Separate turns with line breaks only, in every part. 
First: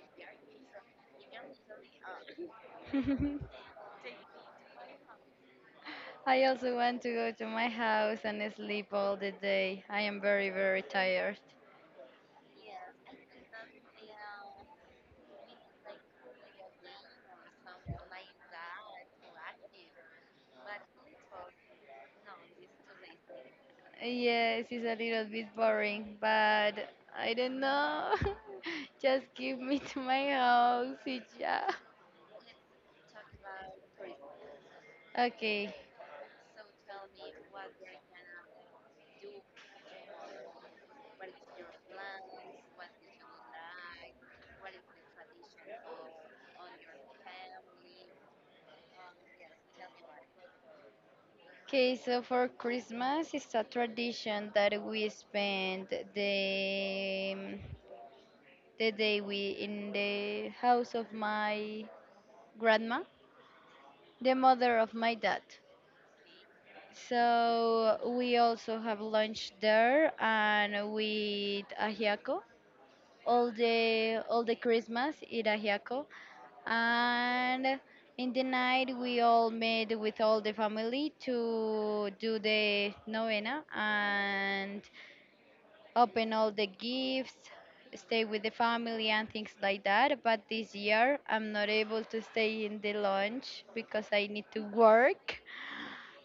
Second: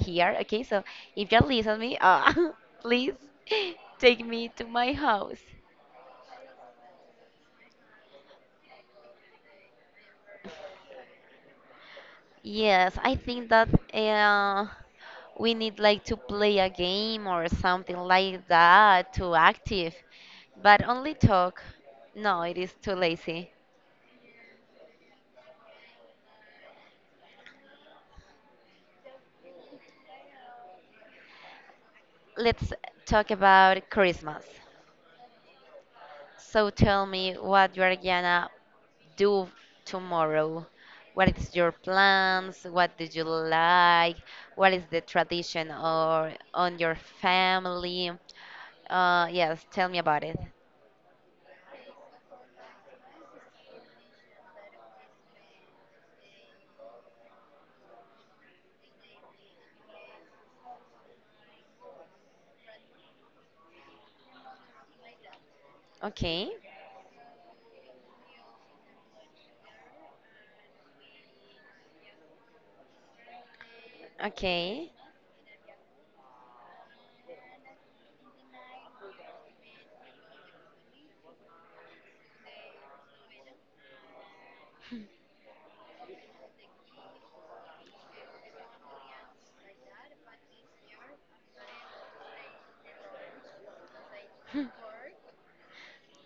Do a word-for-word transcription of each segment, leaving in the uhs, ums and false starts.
here. Okay, so if you listen me, uh, please take me to my house.
I also want to go to my house and sleep all the day. I am very, very tired.
Yes, I think that uh, we need like to play a game or something like that to active, but only talk. No, it is too lazy.
Yes, it's a little bit boring, but I don't know. Just give me to my house, y ya.
Let's talk about Christmas.
Okay.
So tell me what you are gonna do tomorrow? What is your plans? What do you like? What is the tradition or on your family? Uh, yes, tell me about it.
Okay, so for Christmas, it's a tradition that we spend the the day we in the house of my grandma, the mother of my dad.
Okay,
So we also have lunch there and we eat ajiaco. All the all the
okay.
Christmas eat ajiaco, and in the night we all met with all the family to do the novena and open all the gifts, stay with the family and things like that, but this year I'm not able to stay in the lunch because I need to work.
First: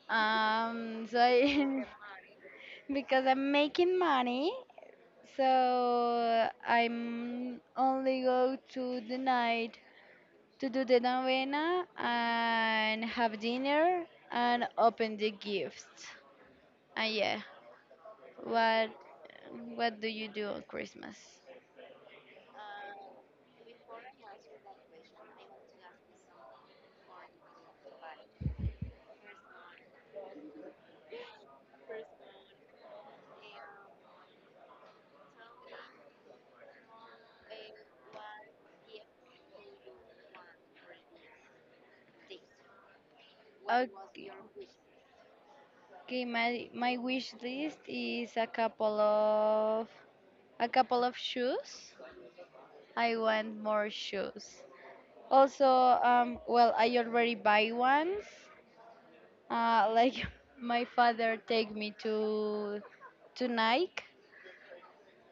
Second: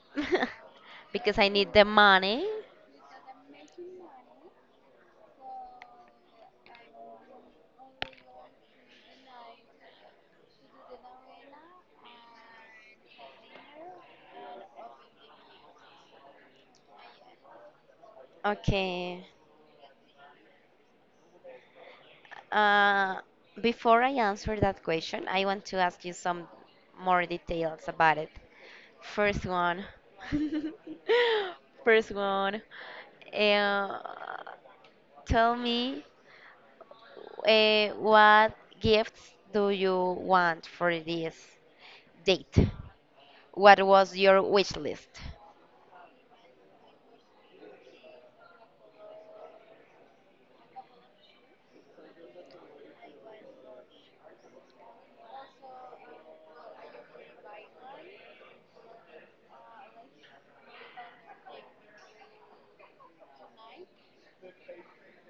Um, so
Because I need the
I,
money.
because I'm making money, so I'm only go to the night to do the novena and have dinner and open the gifts. And yeah, what
Okay.
what do you do on Christmas?
Uh, Before I answer that question, I want to ask you some more details about it. First one. First one. Uh, Tell me, uh, what gifts do you want for this date? What was
Okay.
your wish list?
Okay, my my wish list is a couple of a couple of shoes. I want more shoes. Also, um, well, I already buy ones. Uh, like my father take me to to Nike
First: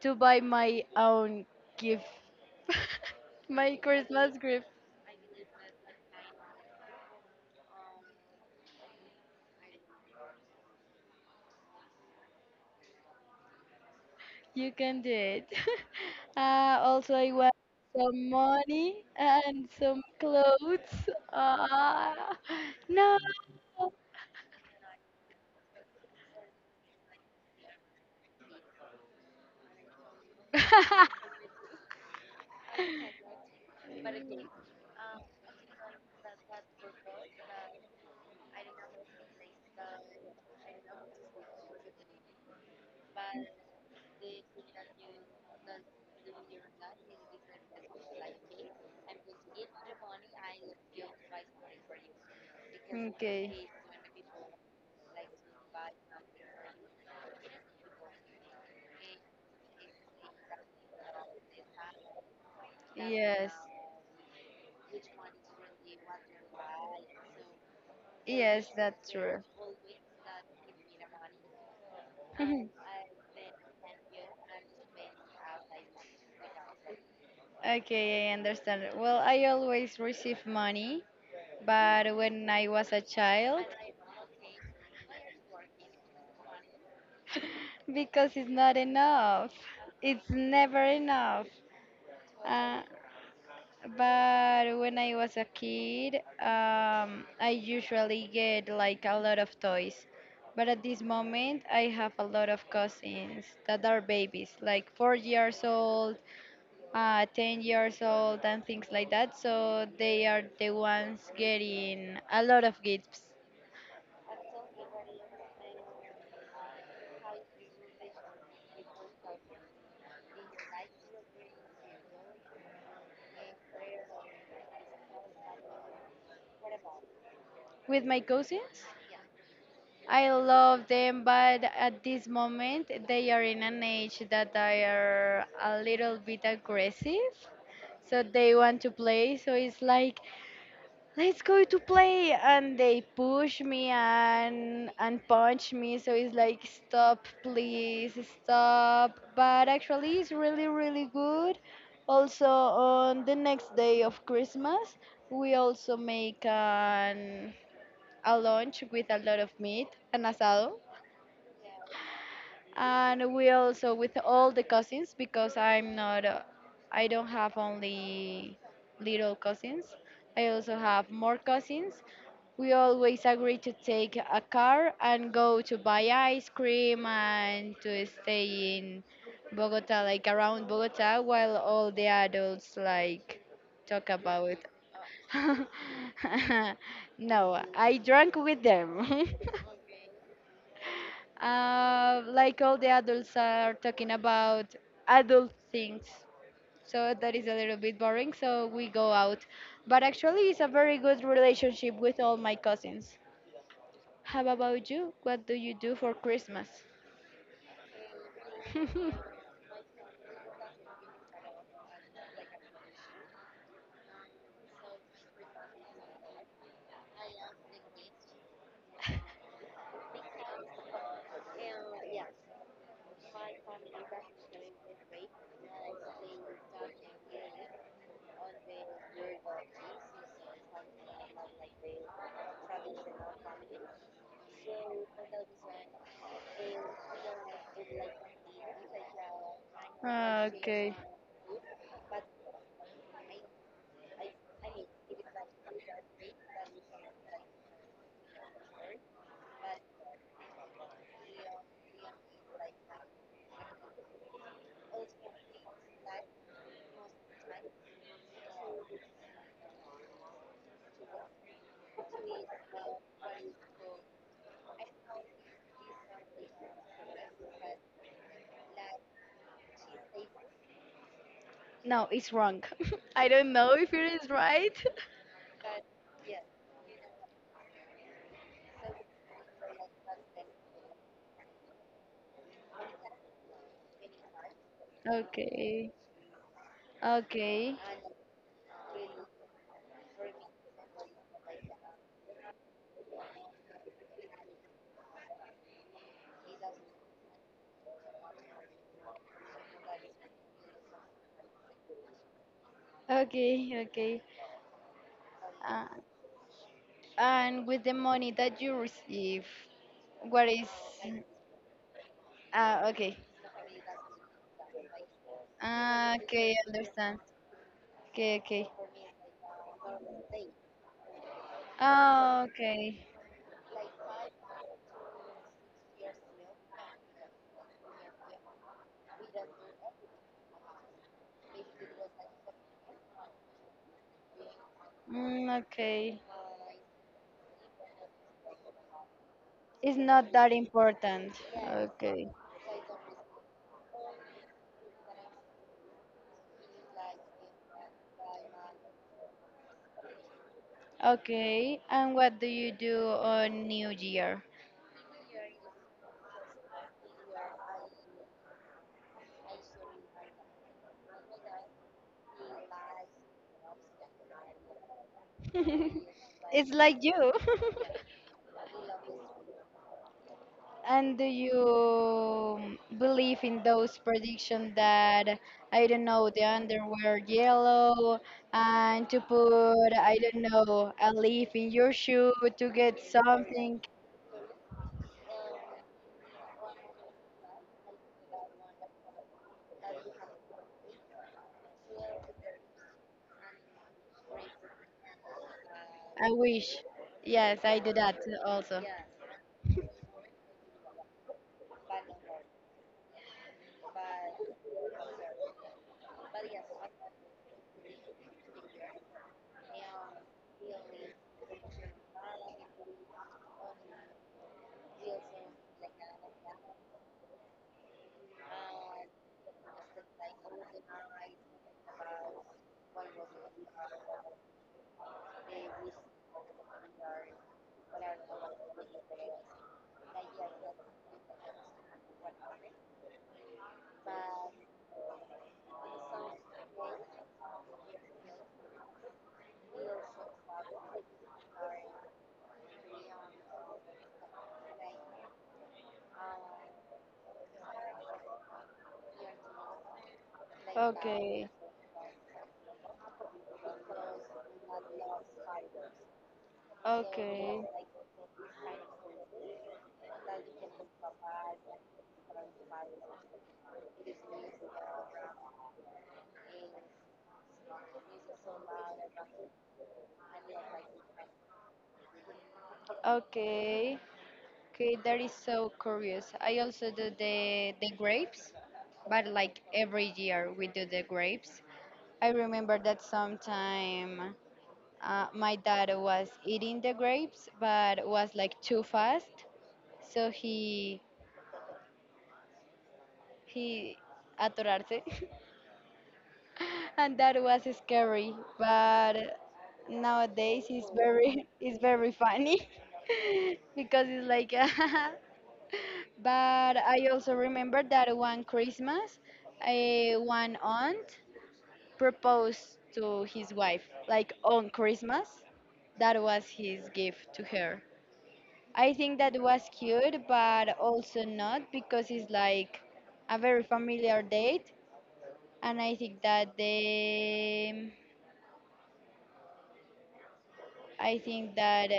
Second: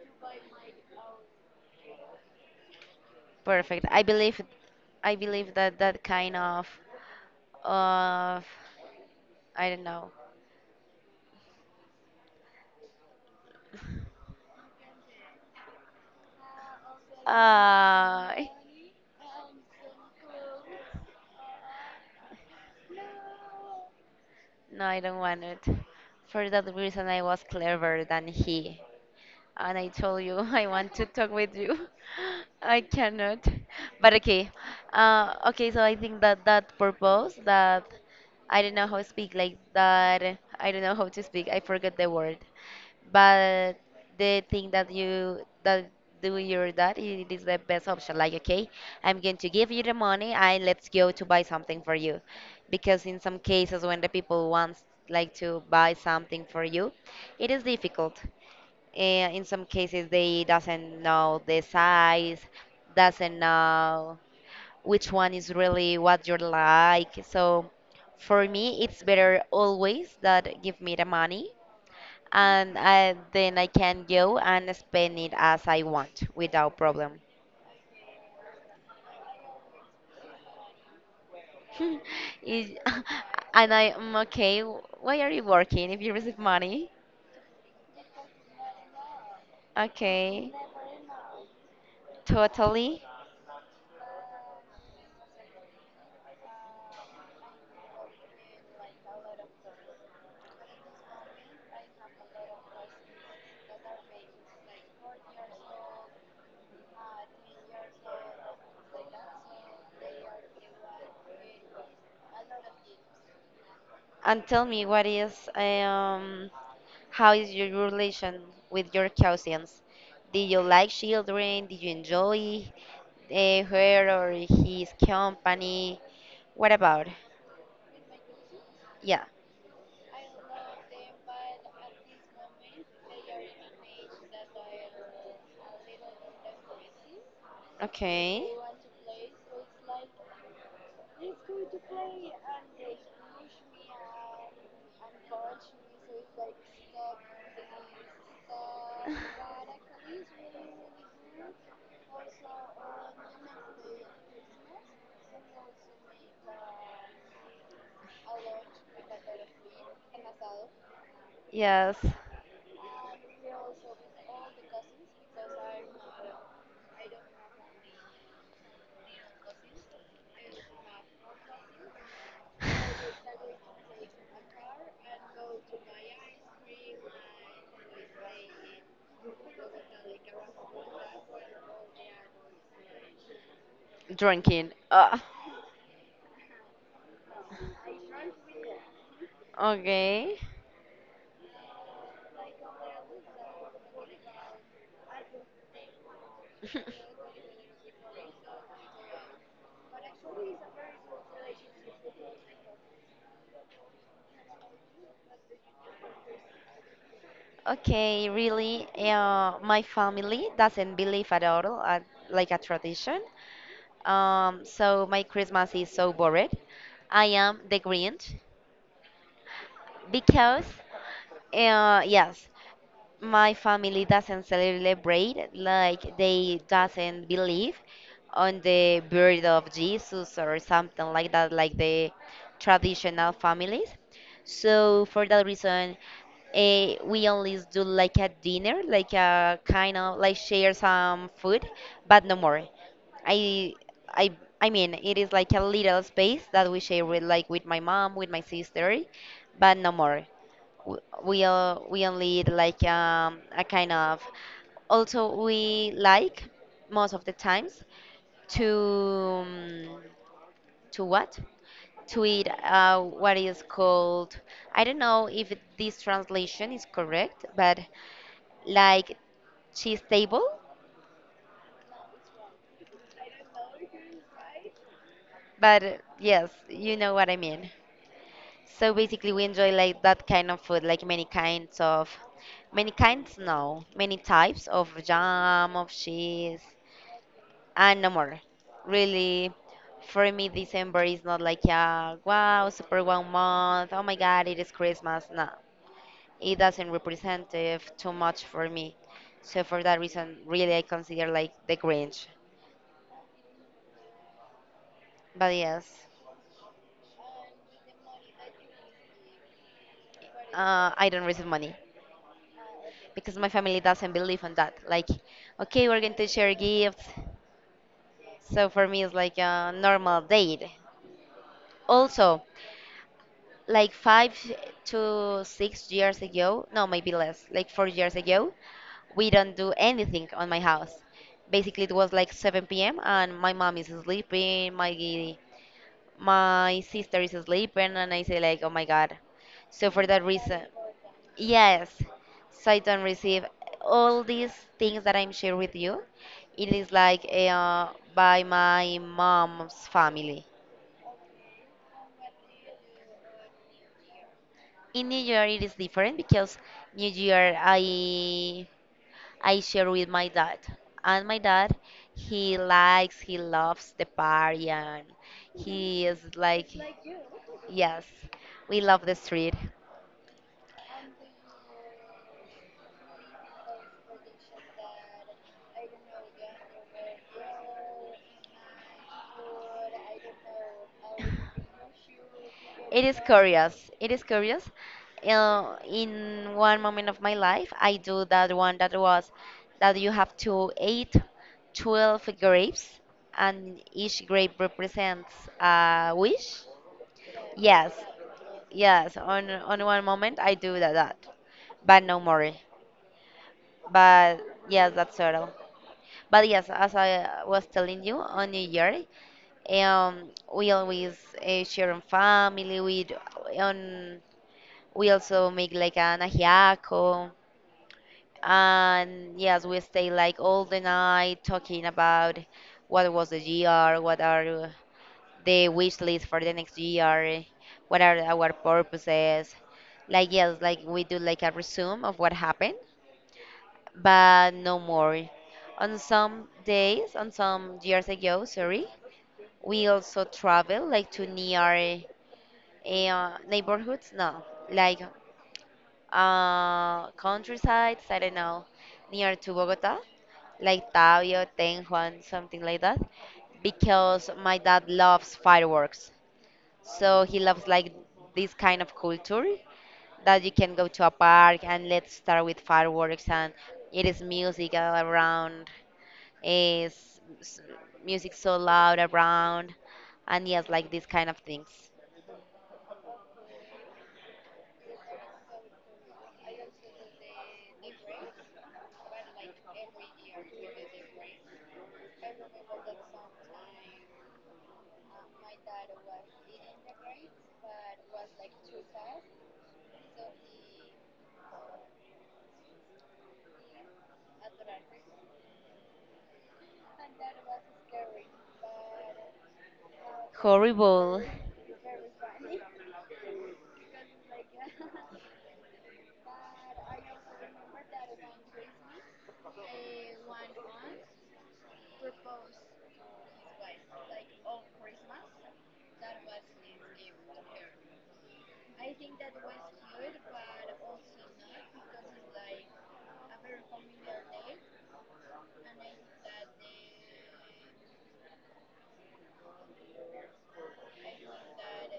to buy my own gift, my
Perfect. I
Christmas.
believe I believe that that kind of of I don't know.
You can do it. Uh, also, I want some
Uh,
money and some clothes. Uh, no.
no, I don't want it. For that reason, I was cleverer than he, and I told you I want to talk with you. I cannot. But okay. Uh, okay, so I think that that purpose that I don't know how to speak like that. I don't know how to speak. I forgot the word. But the thing that you that do your that it is the best option. Like okay, I'm going to give you the money and let's go to buy something for you, because in some
Okay.
cases when the people wants like to buy something for you, it is difficult uh, in some cases, they doesn't know the size, doesn't
Yes.
know which one is really what you like. So for
Yes,
me, it's
that's
better
true.
always that give me the money, and I, then I can go and spend it as I want without problem.
Okay, I understand. Well, I always receive money, but when I
Is-
was a child,
and I am okay. Why are you working if you receive money?
because it's not enough. It's
Okay,
never enough. Uh,
totally.
but when I was a kid, um, I usually get like a lot of toys. But at this moment, I have a lot of cousins that are babies, like four years old, uh, ten years old, and things like that. So they are the ones getting a lot of gifts.
And tell me, what is um how is your relation with your cousins? Did you like children? Did you enjoy uh, her or his company? What about?
With my cousins,
Yeah.
I love them, but at this moment they are in an age that they are a little bit aggressive. So
Okay.
they want to play. So it's like, let's go to play, and they push me and and punch me. So it's like, stop, please, stop. But actually, it's really really good. Also, on the next day of Christmas, we also make an a lunch with a lot of meat, an asado,
Yes.
and we also with all the cousins because I'm not, uh, I don't have only little cousins. I also have more cousins. We always agree to take a car and go to buy ice cream and to stay in Bogota, like around Bogota, while all the adults like talk about.
Drinking. Uh,
No, I drank with them.
okay.
Uh, like all the adults are talking about adult things. So that is a little bit boring, so we go out. But actually, it's a very good relationship with all my cousins. How about you? What do you do for Christmas?
Okay, really, uh, my family doesn't believe at all, at, like a tradition. Um, so my Christmas is so boring. I am the Grinch because, uh, yes, my family doesn't celebrate like they doesn't believe on the birth of Jesus or something like that like the traditional families, so for that reason eh, we only do like a dinner, like a kind of like
Ah,
share
okay.
some food, but no more. I i i mean it is like a little space that we share with, like, with my mom, with my sister, but no more. W- we all we only need like um, a kind of, also we like most of the times to um, to what, to eat uh, what is called, I don't know if it- this translation is correct, but like cheese table,
No, it's wrong. I don't know if it is right.
but uh, yes, you know what I mean. So basically we enjoy like that kind of food, like many kinds of, many kinds no many types of jam, of
Okay.
cheese,
Okay.
and no more. Really, for me, December is not like a wow, super one month. Oh my God, it is Christmas. No, it doesn't represent too much for me. So for that reason, really, I consider like the Grinch.
Okay. Okay.
But
Uh,
yes,
and with the money that you receive, what is?
uh, I don't receive money
Ah, okay.
because my family doesn't believe on that. Like, okay, we're going
Ah,
to share
okay,
gifts.
understand. Okay, okay.
So for me, it's like a normal date. Also,
Ah, okay.
like five to six years ago, no, maybe less, like four years ago, we don't do anything on my house. Basically, it was like seven p m and my mom is sleeping, my
Mm, okay.
my sister is sleeping, and I say like, oh my god. So
It's
for that
not that
reason,
important.
yes,
Okay.
so I don't receive all these things that I'm sharing with you. It is like eh, uh, by my mom's family.
Okay, and what do you do on New Year?
In New Year it is different because New Year I I share with my dad. And my dad, he likes, he loves the party and he is like,
It's like you.
yes, we love the street.
And do you believe in those predictions that I don't know, the underwear yellow, and to put, I don't know, a leaf in your shoe to get
It is
something?
curious. It is curious. Uh, in one moment of my life, I do that one that was that you have to eat twelve grapes, and each grape represents a
I
wish.
wish. Yes, I
Yes,
do that also.
yes. On on one moment, I do that, that, but no more. But yes, that's all. But yes, as I was telling you, on New Year, um, we always uh, share on family, we d- on we also make like an ajiaco. And yes, we stay like all the night talking about what was the year, what are the wish list for the next year, what are our purposes. Like, yes, like we do like a resume of what happened, but no more. On some days, on some years ago, sorry, we also travel like to near uh, neighborhoods. No, like uh, countryside, I don't know, near to Bogota, like Tabio,
Okay.
Ten Juan, something like that, because my dad loves fireworks. So he
Okay.
loves like this kind of culture that you can go to a park and let's start with fireworks and it is music all around, is s- music so loud around, and yes, like these kind of things.
Okay. Okay, that is so curious. I also do the the grapes, but like every year we do the grapes. I remember that sometime. Uh, my dad was eating the grapes, but was like too fast, so he he atorarse, and that was scary. But nowadays it's
Horrible.
very it's very funny because it's like. But I also remember that one Christmas, a one aunt proposed to his wife like on Christmas. That was his gift to her. I think that was cute, but also not because it's like a very familiar date, and I think that the I think that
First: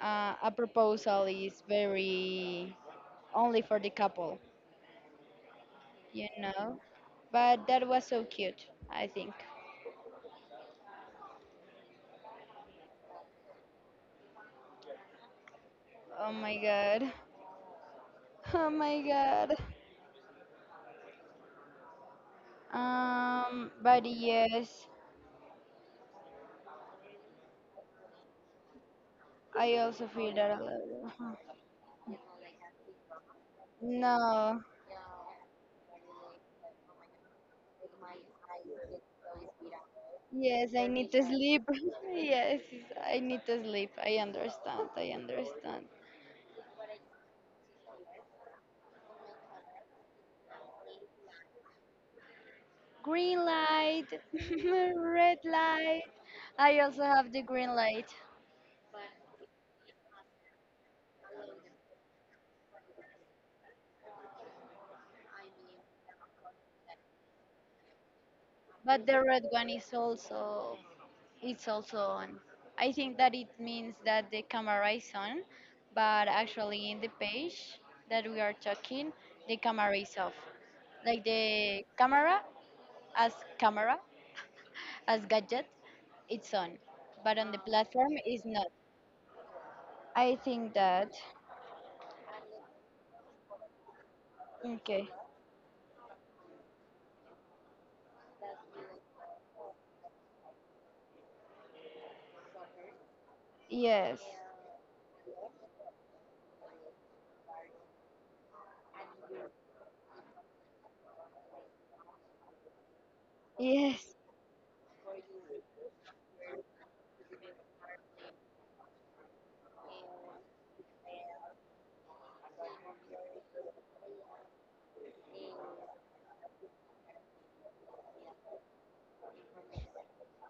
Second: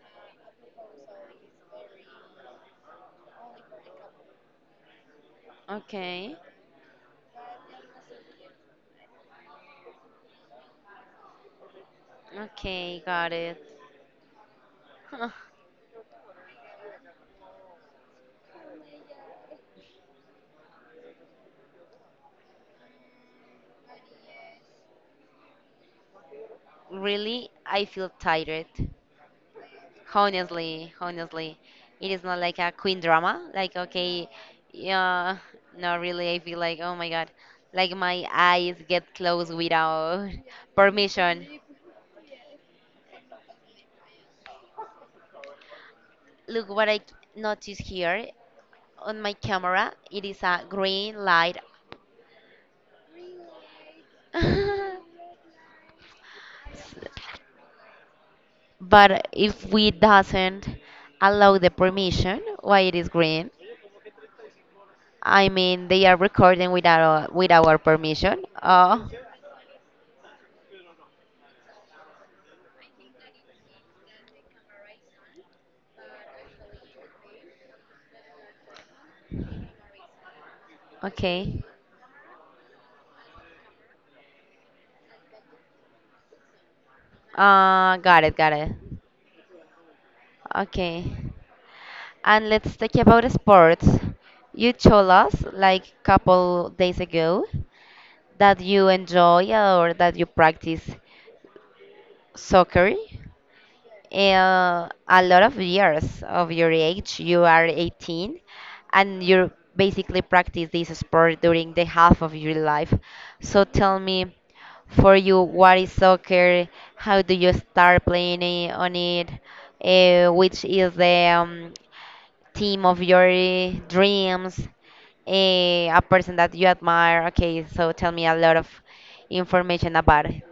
uh, a proposal is very only for the couple, you
Okay.
know. But that was so cute, I think.
Okay, got it. Huh.
Oh my God. Oh my God. Um, but yes,
Really, I feel tired.
I also feel that a
Honestly,
lot.
honestly, it is not like a queen drama. Like, okay,
No.
yeah, no, really, I feel like, oh my God, like my eyes get closed without
Yes, I need to
permission.
sleep. Yes, I need to sleep. I understand. I understand.
Look what I noticed here on my camera. It is a green light.
Green light, red light. I also have the green light,
But if we doesn't allow the permission, why it is green? I mean, they are recording without our, with our permission.
but
Oh,
the red one is also, it's also on. I think that it means that the camera is on, but actually in the page that we are talking, the camera is off. Like
okay.
the camera as camera as gadget, it's on, but on the
Uh,
platform
got it,
is
got
not.
it.
I think
Okay.
that.
And let's talk about sports. You
Okay.
told us like couple days ago that you enjoy or that you practice soccer,
Yes.
uh, a lot of years of your age. You are eighteen and you basically practice this sport during the half of your life. So tell
Yes.
me, for you, what is soccer? How do you start playing i- on it? Uh, which is the um, team of your uh, dreams? Uh, a person that you admire? Okay, so tell me a lot of information about it.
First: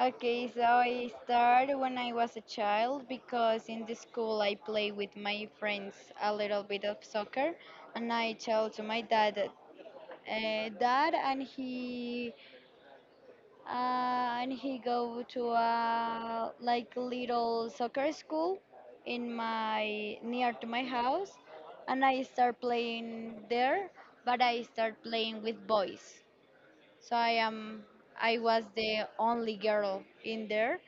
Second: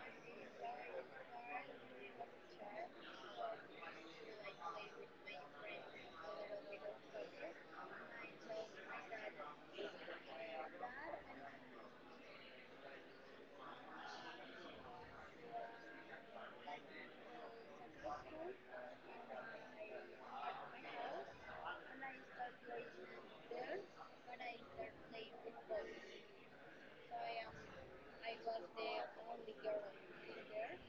Okay, so I started when I was a child because in the school I play with my friends a little bit of soccer, and I tell to my dad, uh, dad, and he uh, and he go to a like little soccer school in my, near to my house, and I start playing there, but I start playing with boys. So I am I was the only girl in there,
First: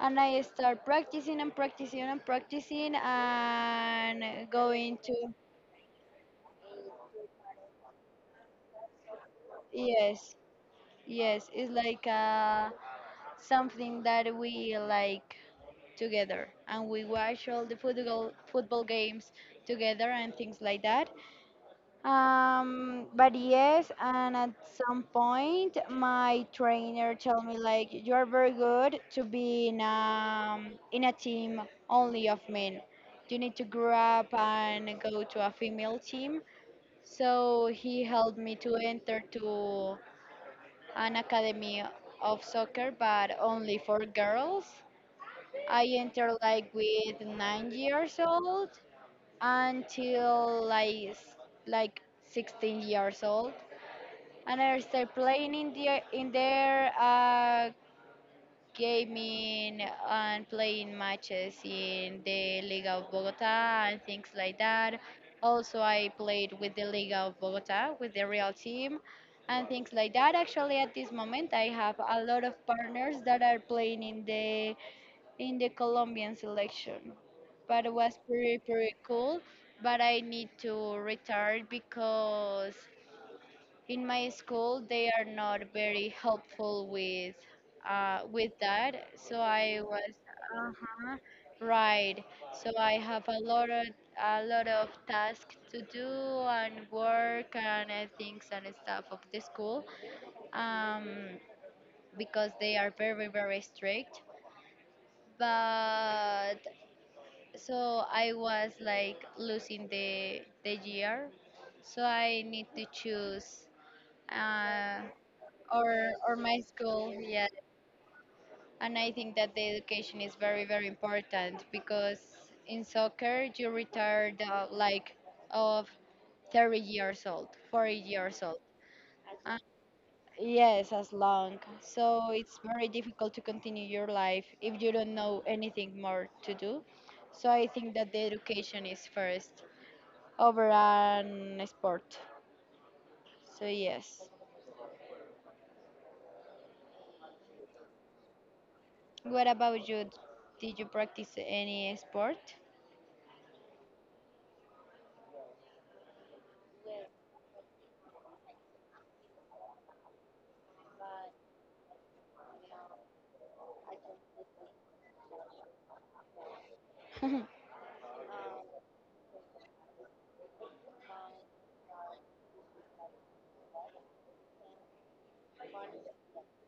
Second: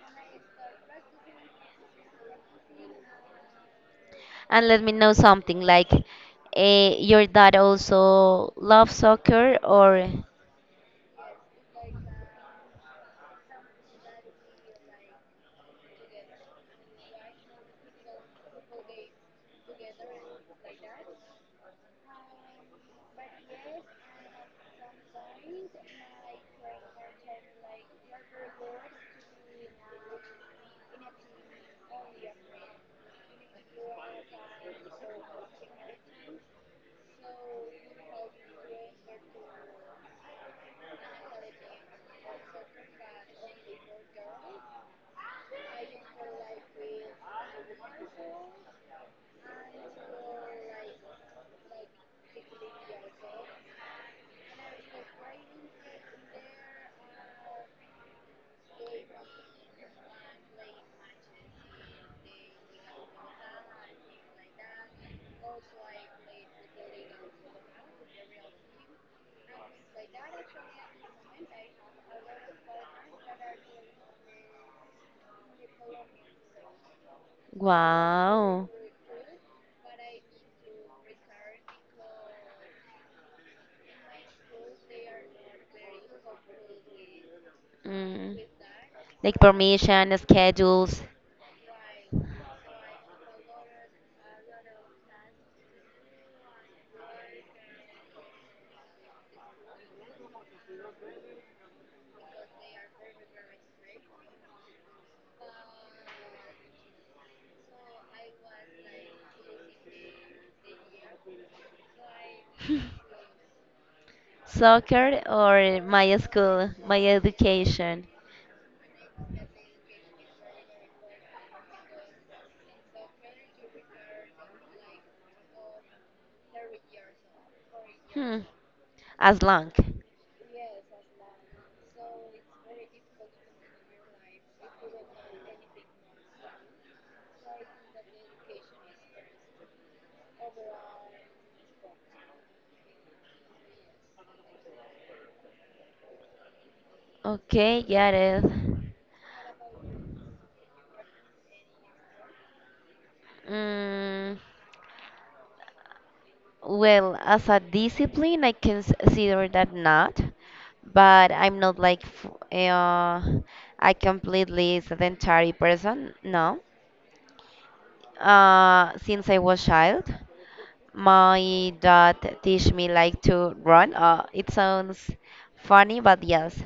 and I start practicing and practicing and practicing and
And let me
going
know
to.
something like eh, your dad also loves soccer or
Yes, yes, it's like uh, something that we like together, and we watch all the football football games together and things like that. Um, but yes, and at some point, my trainer told me like, you are very good to be in um in a team only of men. You need to grow up and go to a female team. So he helped me to enter to an academy of soccer, but only for girls. I entered like with nine years old until like s- like sixteen years old, and I start playing in the in their uh, gaming and playing matches in the Liga of Bogota and things like that. Also, I played with the Liga of Bogota with the real team and things like that. Actually, at this moment, I have a lot of partners that are playing in the in the Colombian selection, but it was pretty
wow.
pretty cool. But I need to retire because in my school they are not very helpful with, uh,
Mm.
with that,
Like
so I was.
permission, schedules,
Uh-huh, right. So I have a lot of a lot of tasks to do and work and uh, things and stuff of the school, um, because they are very very strict. But so I was like losing the the year, so I need to choose, uh,
soccer or
or
my
or my
school, my
school, yeah.
education.
And I think that the education is very very important because in soccer you retire the, like, of thirty years old, forty
Hmm.
years old.
As
uh,
long.
yes, as long, so it's very difficult to continue your life if you don't know anything more to do, so I think that the education is first over an sport, so yes.
Okay, got it.
What about you? Did you practice any sport?
Mm, well, as a discipline, I can s- consider that not, but I'm not like f- uh, a completely sedentary person. No, uh, since I was child, my dad teach me like to run. Uh, it sounds funny, but yes,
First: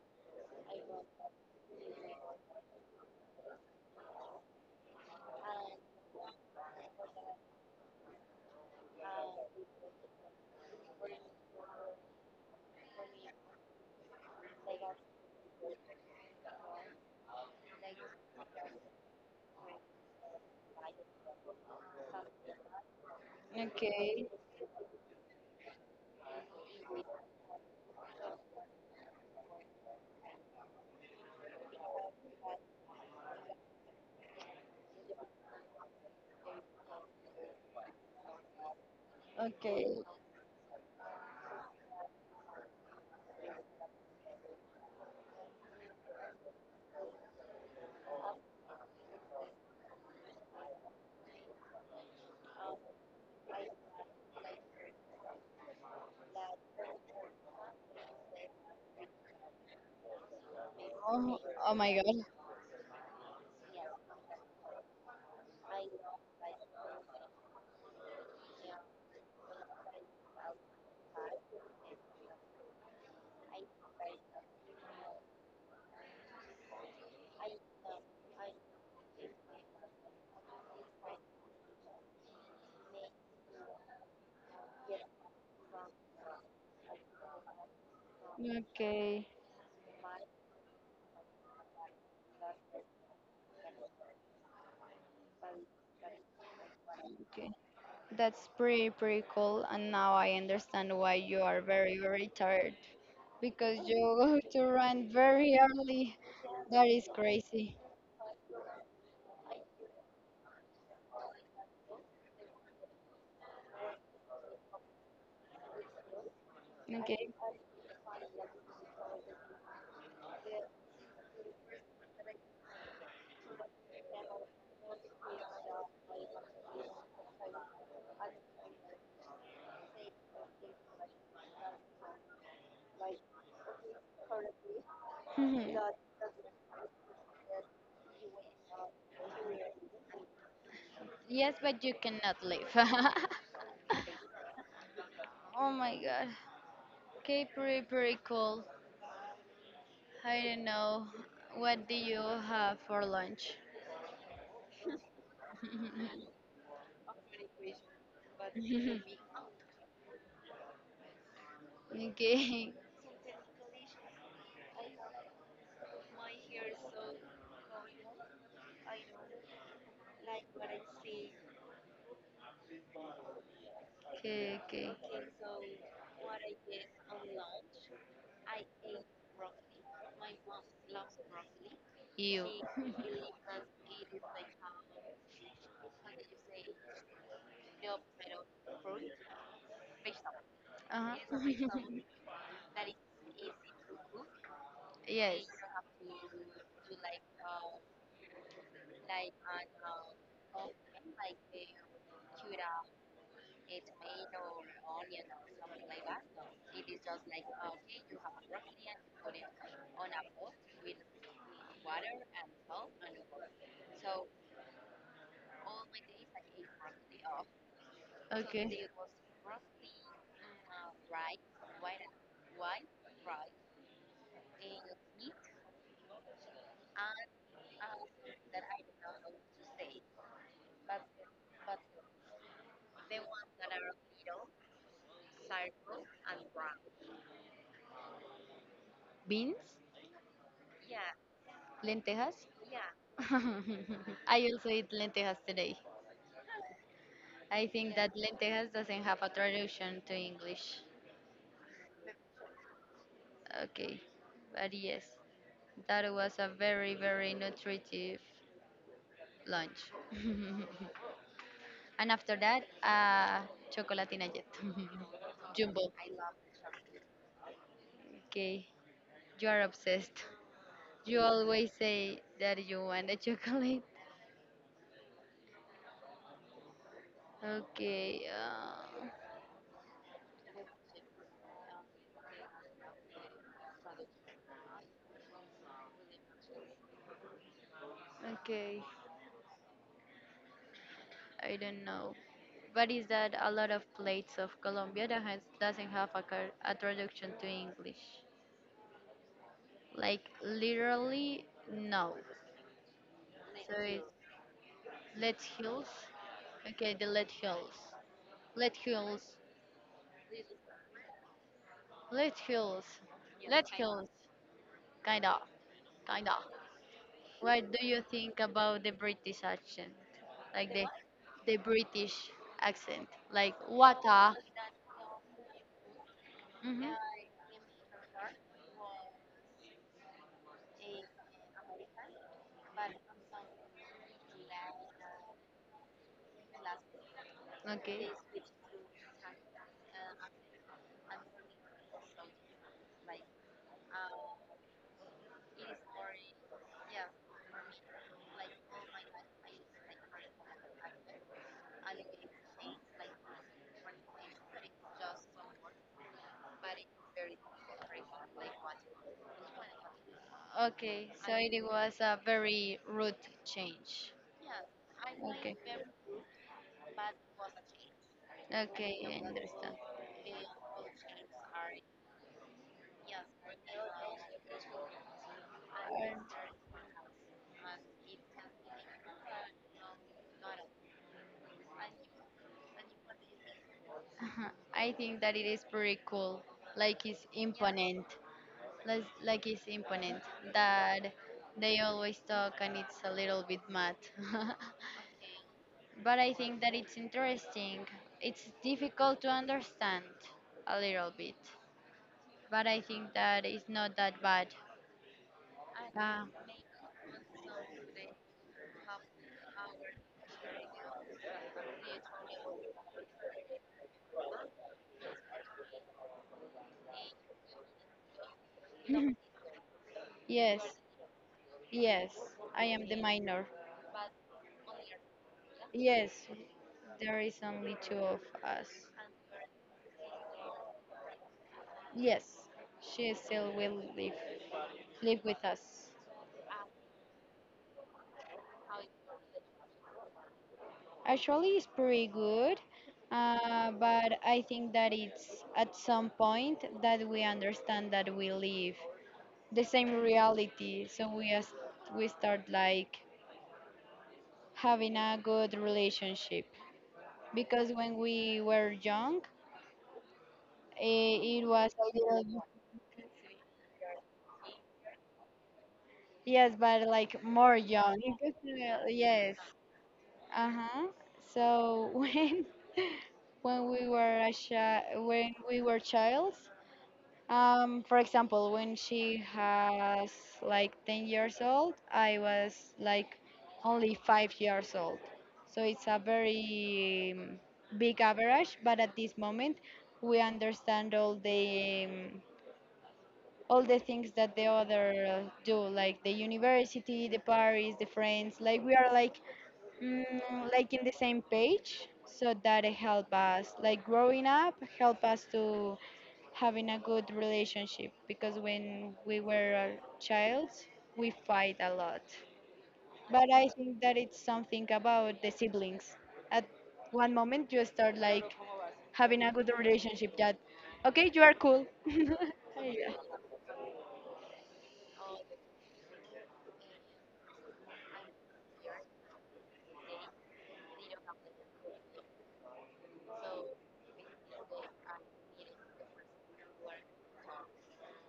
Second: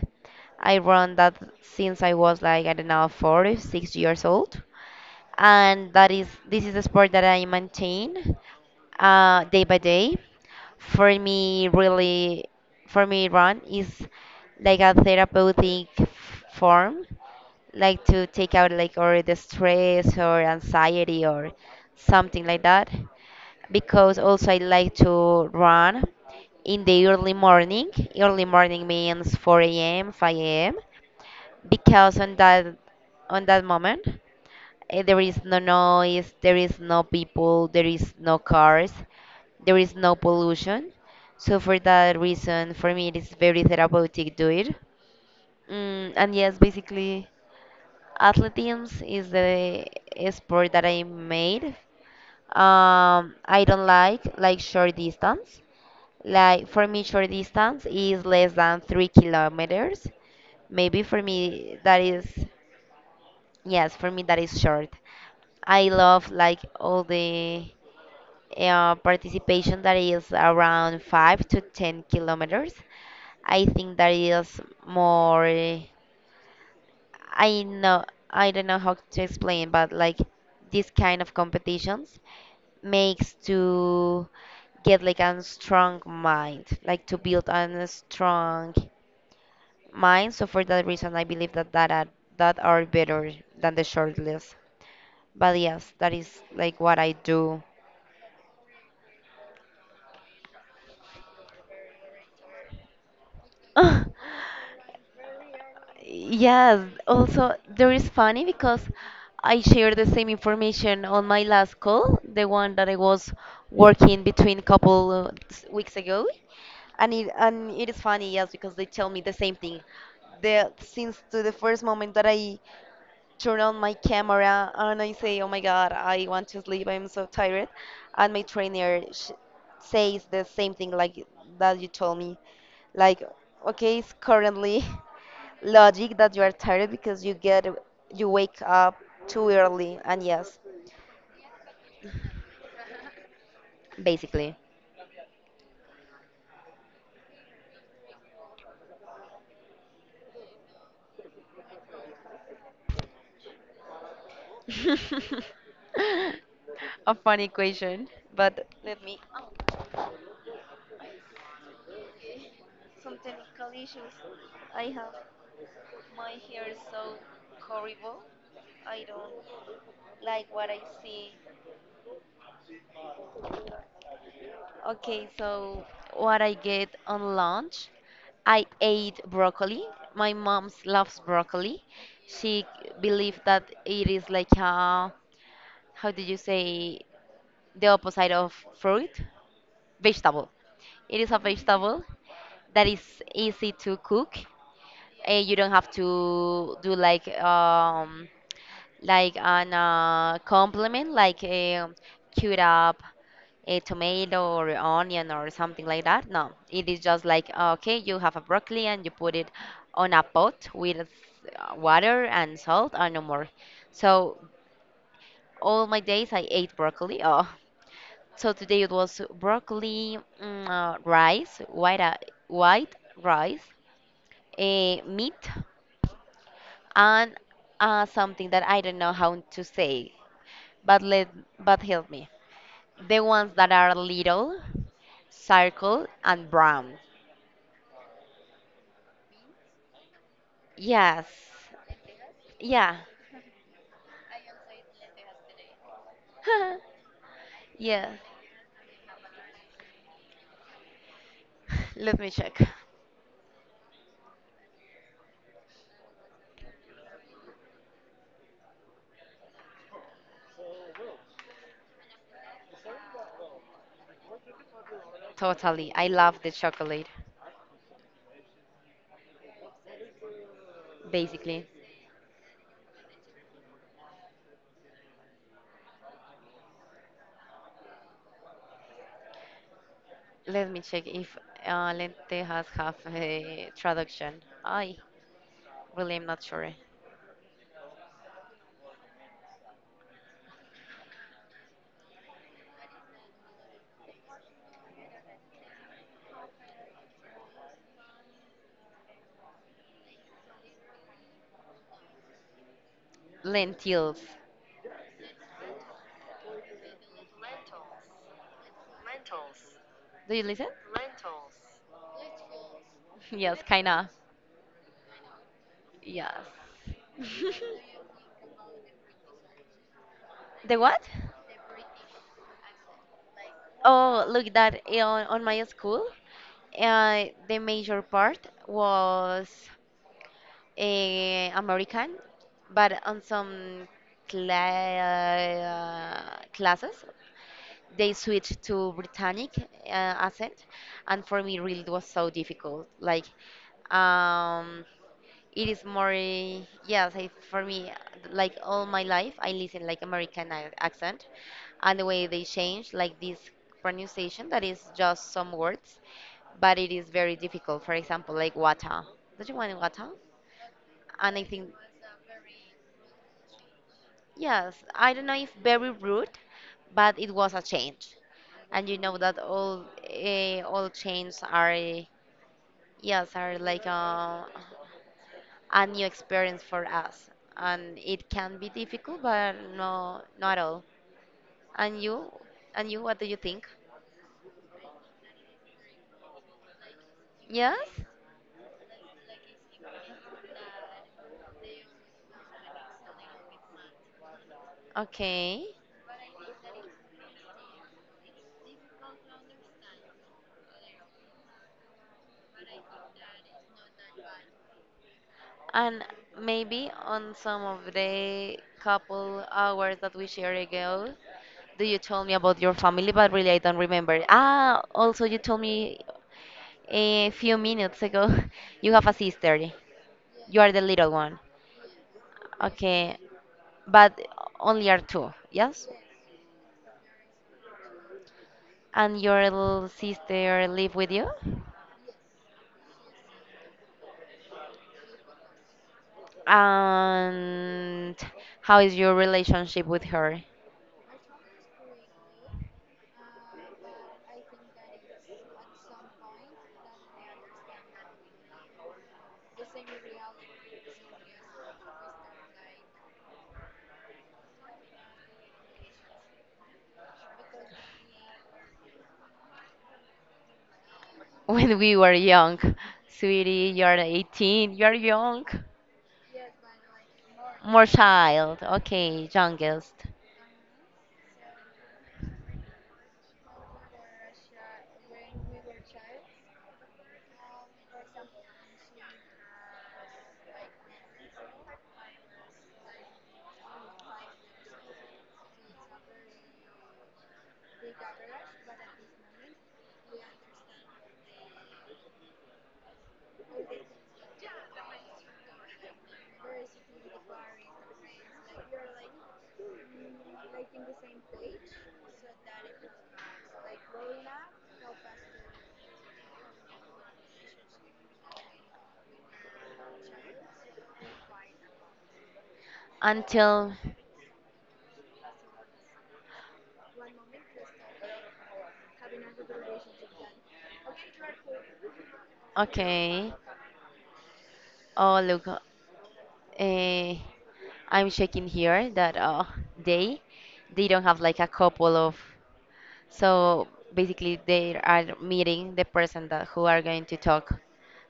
I run that since I was like I don't know four, six years old, and that is this is a sport that I maintain uh, day by day. For me, really, for me, run is like a therapeutic f- form, like to take out like or the stress or anxiety or something like that. Because
Okay,
also I like to run in the early morning. Early morning means four a m, five a m. Because on that on that moment. Eh, There is no noise, there is no people, there is no cars, there is
okay.
no pollution. So for that reason, for me, it is very therapeutic do it. Mm, and yes, basically, athletics is the sport that I made. Um, I don't like like short distance. Like for me, short distance is less than three kilometers. Maybe for
Oh, oh
me
my
that
God.
is, yes, for me that is short. I love like all the uh, participation that is around five to ten kilometers. I think that is more. I know I don't know how to explain, but like this kind of competitions makes to get like a strong mind, like to build a strong
Okay,
mind. So for that reason, I believe that that are, that are better than the short list. But yes, that is like what I
okay.
do.
That's pretty, pretty cool. And now I understand why you are very, very tired because you
Oh,
go to run very early.
yes,
That is
also
crazy.
there is funny because I shared the same information on my last call, the one that I was working between a couple uh, s- weeks ago, and it
Okay.
and it is funny, yes, because they tell me the same thing. The since to the first moment that I turn on my camera and I say, "Oh my God, I want to sleep. I'm so tired," and my trainer sh says the same thing like that you told me, like, "Okay, it's currently."
Mhm.
Logic that you are tired because you get you wake up too early and yes,
Yes, but you cannot leave.
basically.
Oh my God. Okay, pretty, pretty cool. I don't know. What do you have for lunch?
A funny question, but let me,
Okay,
some technical issues. I have, my hair is so horrible. I don't like what I see.
okay, okay.
Okay, so what I get on lunch, I ate broccoli. My mom loves broccoli.
You.
She believes that it is like a how do you say the opposite of fruit? Vegetable. It is a
Uh-huh.
vegetable that is easy to cook.
Yes.
And you don't have to do like um like an uh, complement like a cut up a tomato or onion or something like that. No, it is just like okay, you have a broccoli and you put it on a pot with uh, water and salt and no more. So all my days I ate broccoli. Oh, so today
Okay.
it was broccoli, mm, uh, rice, white, uh, white rice, eh, meat, and uh, something that I don't know how to say, but let but help me. The ones that are little, circle, and brown.
Beans?
Yes,
Lentejas?
yeah.
I also eat lentejas today. I think
Yeah.
that lentejas doesn't have a traduction to English.
Let me check.
Okay. But yes, that was a very, very nutritive lunch. And after that, uh, chocolatina jet.
Totally,
Jumbo.
I love the chocolate.
Okay, you are obsessed. You
Basically,
always say that you want a chocolate. Okay, uh,
let me check if uh, lentejas have a traduction. Ay. Really, I'm not sure.
okay. I don't know. But is that a lot of plates of Colombia that has, doesn't have a, car, a traduction to English? Like literally, no. So it's
Lentils.
Let Hills. Okay, the Let Hills. Let Hills.
Do you listen?
Let Hills.
Yes,
Let
kinda.
Hills. Kinda.
Yes.
Kinda. What do you think about the British accent? Like
The
the
what?
the British accent. Like what?
Oh, look that eh, on, on my school,
Mhm.
uh, the major part was uh, American, but on some cla uh, classes
Okay.
they switched to Britannic uh, accent, and for me really it was so difficult. Like, um, It is more, eh, yes, I, for me, like all my life, I listen like American ac- accent, and the way they change, like this pronunciation, that is just some words, but it is very difficult. For example, like water. Don't you want water?
Okay. So
And I
it
think,
was a very rude change.
yes, I don't know if
Okay.
very rude, but it was a change, and
Okay,
you know
I
that
understand.
all uh, all chains are, eh, yes, are like uh, a new experience for us. And it can be difficult, but no, not at all. And you, and you, what do you think?
Uh-huh. I think that it is pretty cool. Like it's
Yes?
imponent. Like, like it's imponent that they always talk and it's a little bit mad.
Okay.
But I think that it's interesting. It's difficult to understand a little bit, but I think that it's not that bad.
And
Ah,
maybe on some of the couple hours that we shared ago, do you tell me about your family? But really, I don't remember. Ah, also, you told me a few minutes ago you have a sister. You
yes.
are the little one.
Yes, I am the
Okay.
minor.
But only are two, yes?
Yes, there is only two of us.
And your little sister live with you?
Yes, she still will live live with us.
And how is your relationship with her?
Actually, it's pretty good, uh, but I think that it's at some point that we understand that we live the same reality, so we as we start like having a good relationship because when we were young, eh, it was
When we
a
were
little.
young, sweetie, you're eighteen, you're young.
Yes, but like more
More
young.
child, okay,
Yes.
youngest.
Uh-huh. So when when we were a chi- when we were childs. Um, for example, when she has like ten years old, I was like only five years old. So it's a very um, big average, but at this moment we understand all the um, all the things that the other uh, do, like the university, the Paris, the friends. Like we are like mm, like in the same page, so that it help us like growing up, help us to having a good relationship because when we were a child we fight a lot. But I
Until,
think that it's something about the siblings. At one moment you start like having a good relationship that okay you are cool. Yeah.
okay. Oh, look, eh, I'm checking here that uh, they they don't have like a couple of. So basically, they are meeting the person that who are going to talk.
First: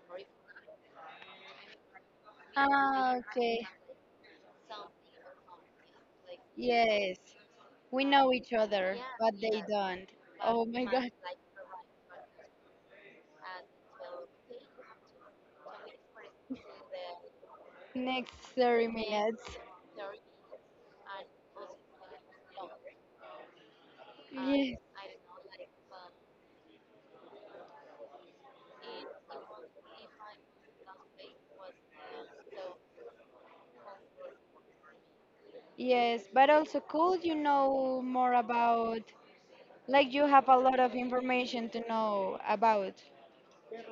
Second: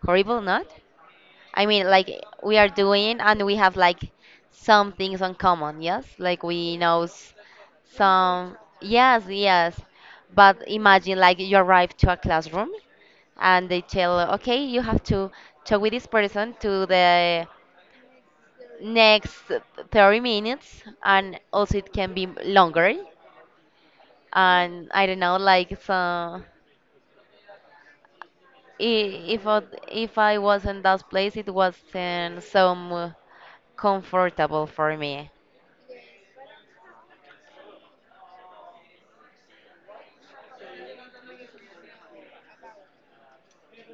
Horrible, not? I mean, like we are
Ah,
doing, and we
okay.
have like some things in common. Yes, like we know
Yes.
s-
We know each
some.
other,
Yes,
but they
yes.
don't.
But
Oh my God.
imagine like you arrive to a classroom and they tell, okay, you have to talk with this person to the
Next thirty
next
minutes.
thirty minutes, and also it can be longer.
Yes,
And I don't know, like so. I- If I, if I was in that place, it wasn't so mu- comfortable for me.
yes, but also could you know more about, like you have a lot of information to know about,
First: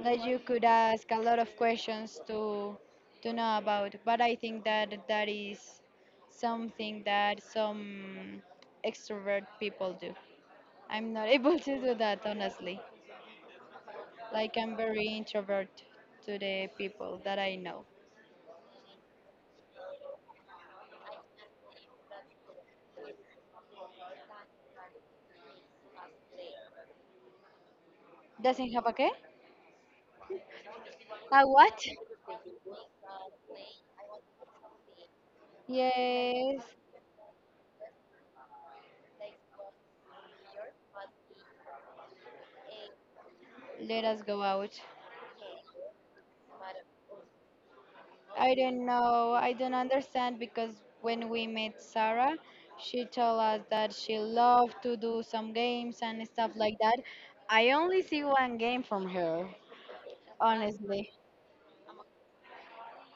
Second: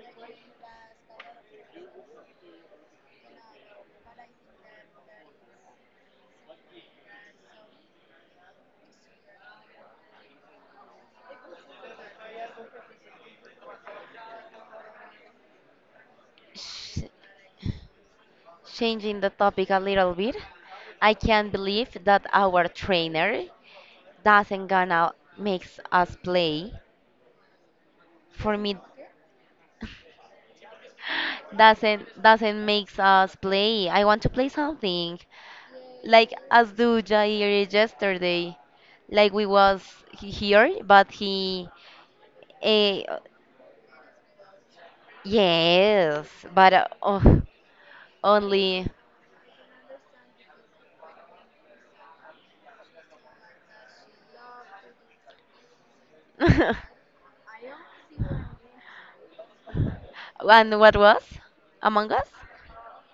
like you could ask a lot of questions to to know about, but I think that that is something that some extrovert people do. I'm not able to do that, honestly. Like I'm very introvert to the
Sh
people that I know.
Changing the topic a little bit, I can't believe that our trainer doesn't gonna makes us play. For
Doesn't
me,
have a qué? A what?
doesn't doesn't makes us play. I want to play something like
Yes.
as do Jair yesterday. Like we was he- here, but he. eh,
Let us go out.
Yes, but uh, oh,
I don't
only.
know. I don't understand because when we met Sarah, she told us that she loved to do some games and stuff like that. I only see one game from her,
And what
honestly.
was? Among Us?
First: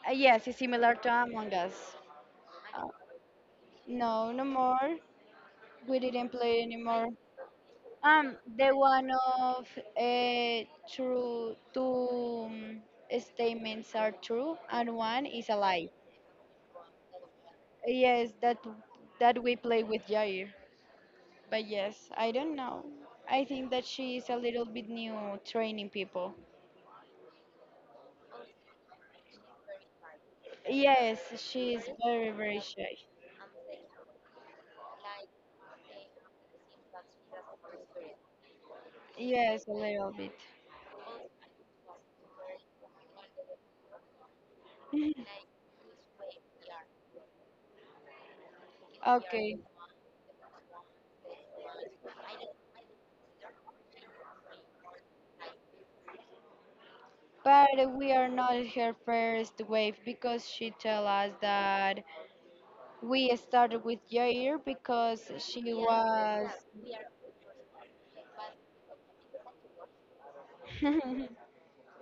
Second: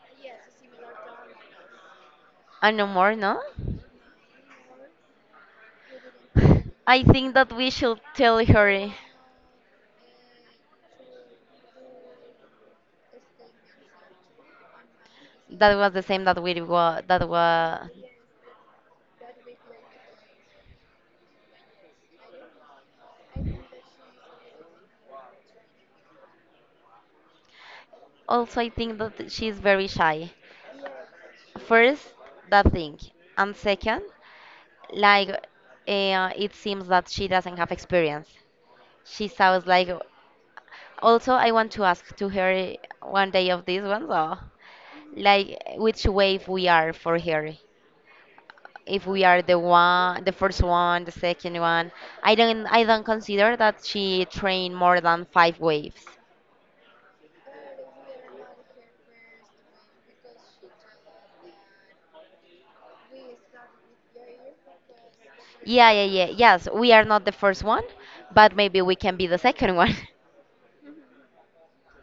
Uh, yes, it's similar to Among Us.
And no
Uh,
more, no?
no, no more. We didn't play
I
anymore.
think that we should
Um,
tell
the
her
one of uh, true two um, statements are true and one is a
that
lie.
was the same that we were. That was.
Yes, that that we play with Jair. But yes, I don't know. I think that she is a little bit new training people.
Also, I think that she's very shy.
Yes, she is
First,
very very
that
shy.
thing. And second, like, uh, it seems that she doesn't have experience. She sounds
Yes, a
like.
little bit.
Also, I want to ask to her one day of these ones. Oh. Like which wave we are for here, if we are
Okay,
the one, the first one, the second one. I don't i don't consider that she trained more than five waves.
but we are not her first wave because she tell us that we started with Jair because she
Yeah, yeah, yeah,
was.
yes, we are not the first one, but maybe we can be the second one.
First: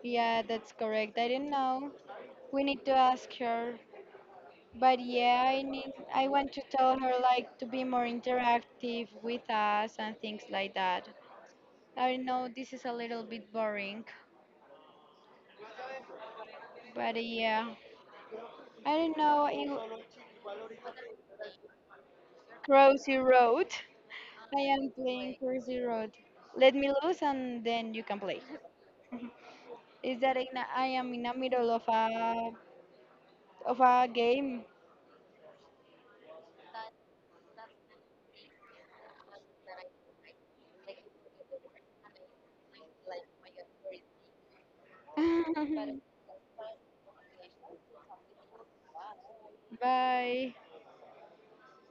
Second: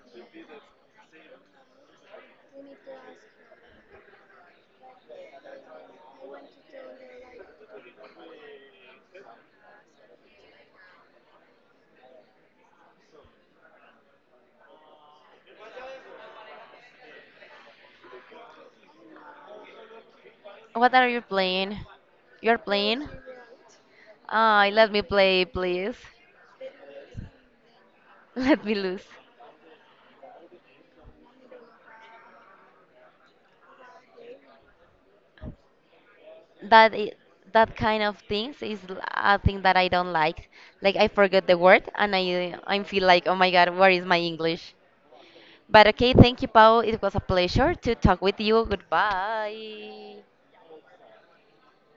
Yeah, that's correct. I didn't know. We need to ask her. But yeah, I need I want to tell her like to be more interactive with us and things like that. I know this is a little bit boring, but yeah, I don't know. In
What are you playing? You're playing.
Crossy Road. I
Ah,
am
let me
playing
play
Crossy
please.
Road. Let me lose and then you can play.
Let me lose.
Is that in a, I am in the middle of a of a game.
that i that kind of things is l- a thing that I don't like. Like I forget the word and I I feel like oh my god, where is my English? But okay, thank you, Paul. It was a pleasure to talk with you. Goodbye.
Bye.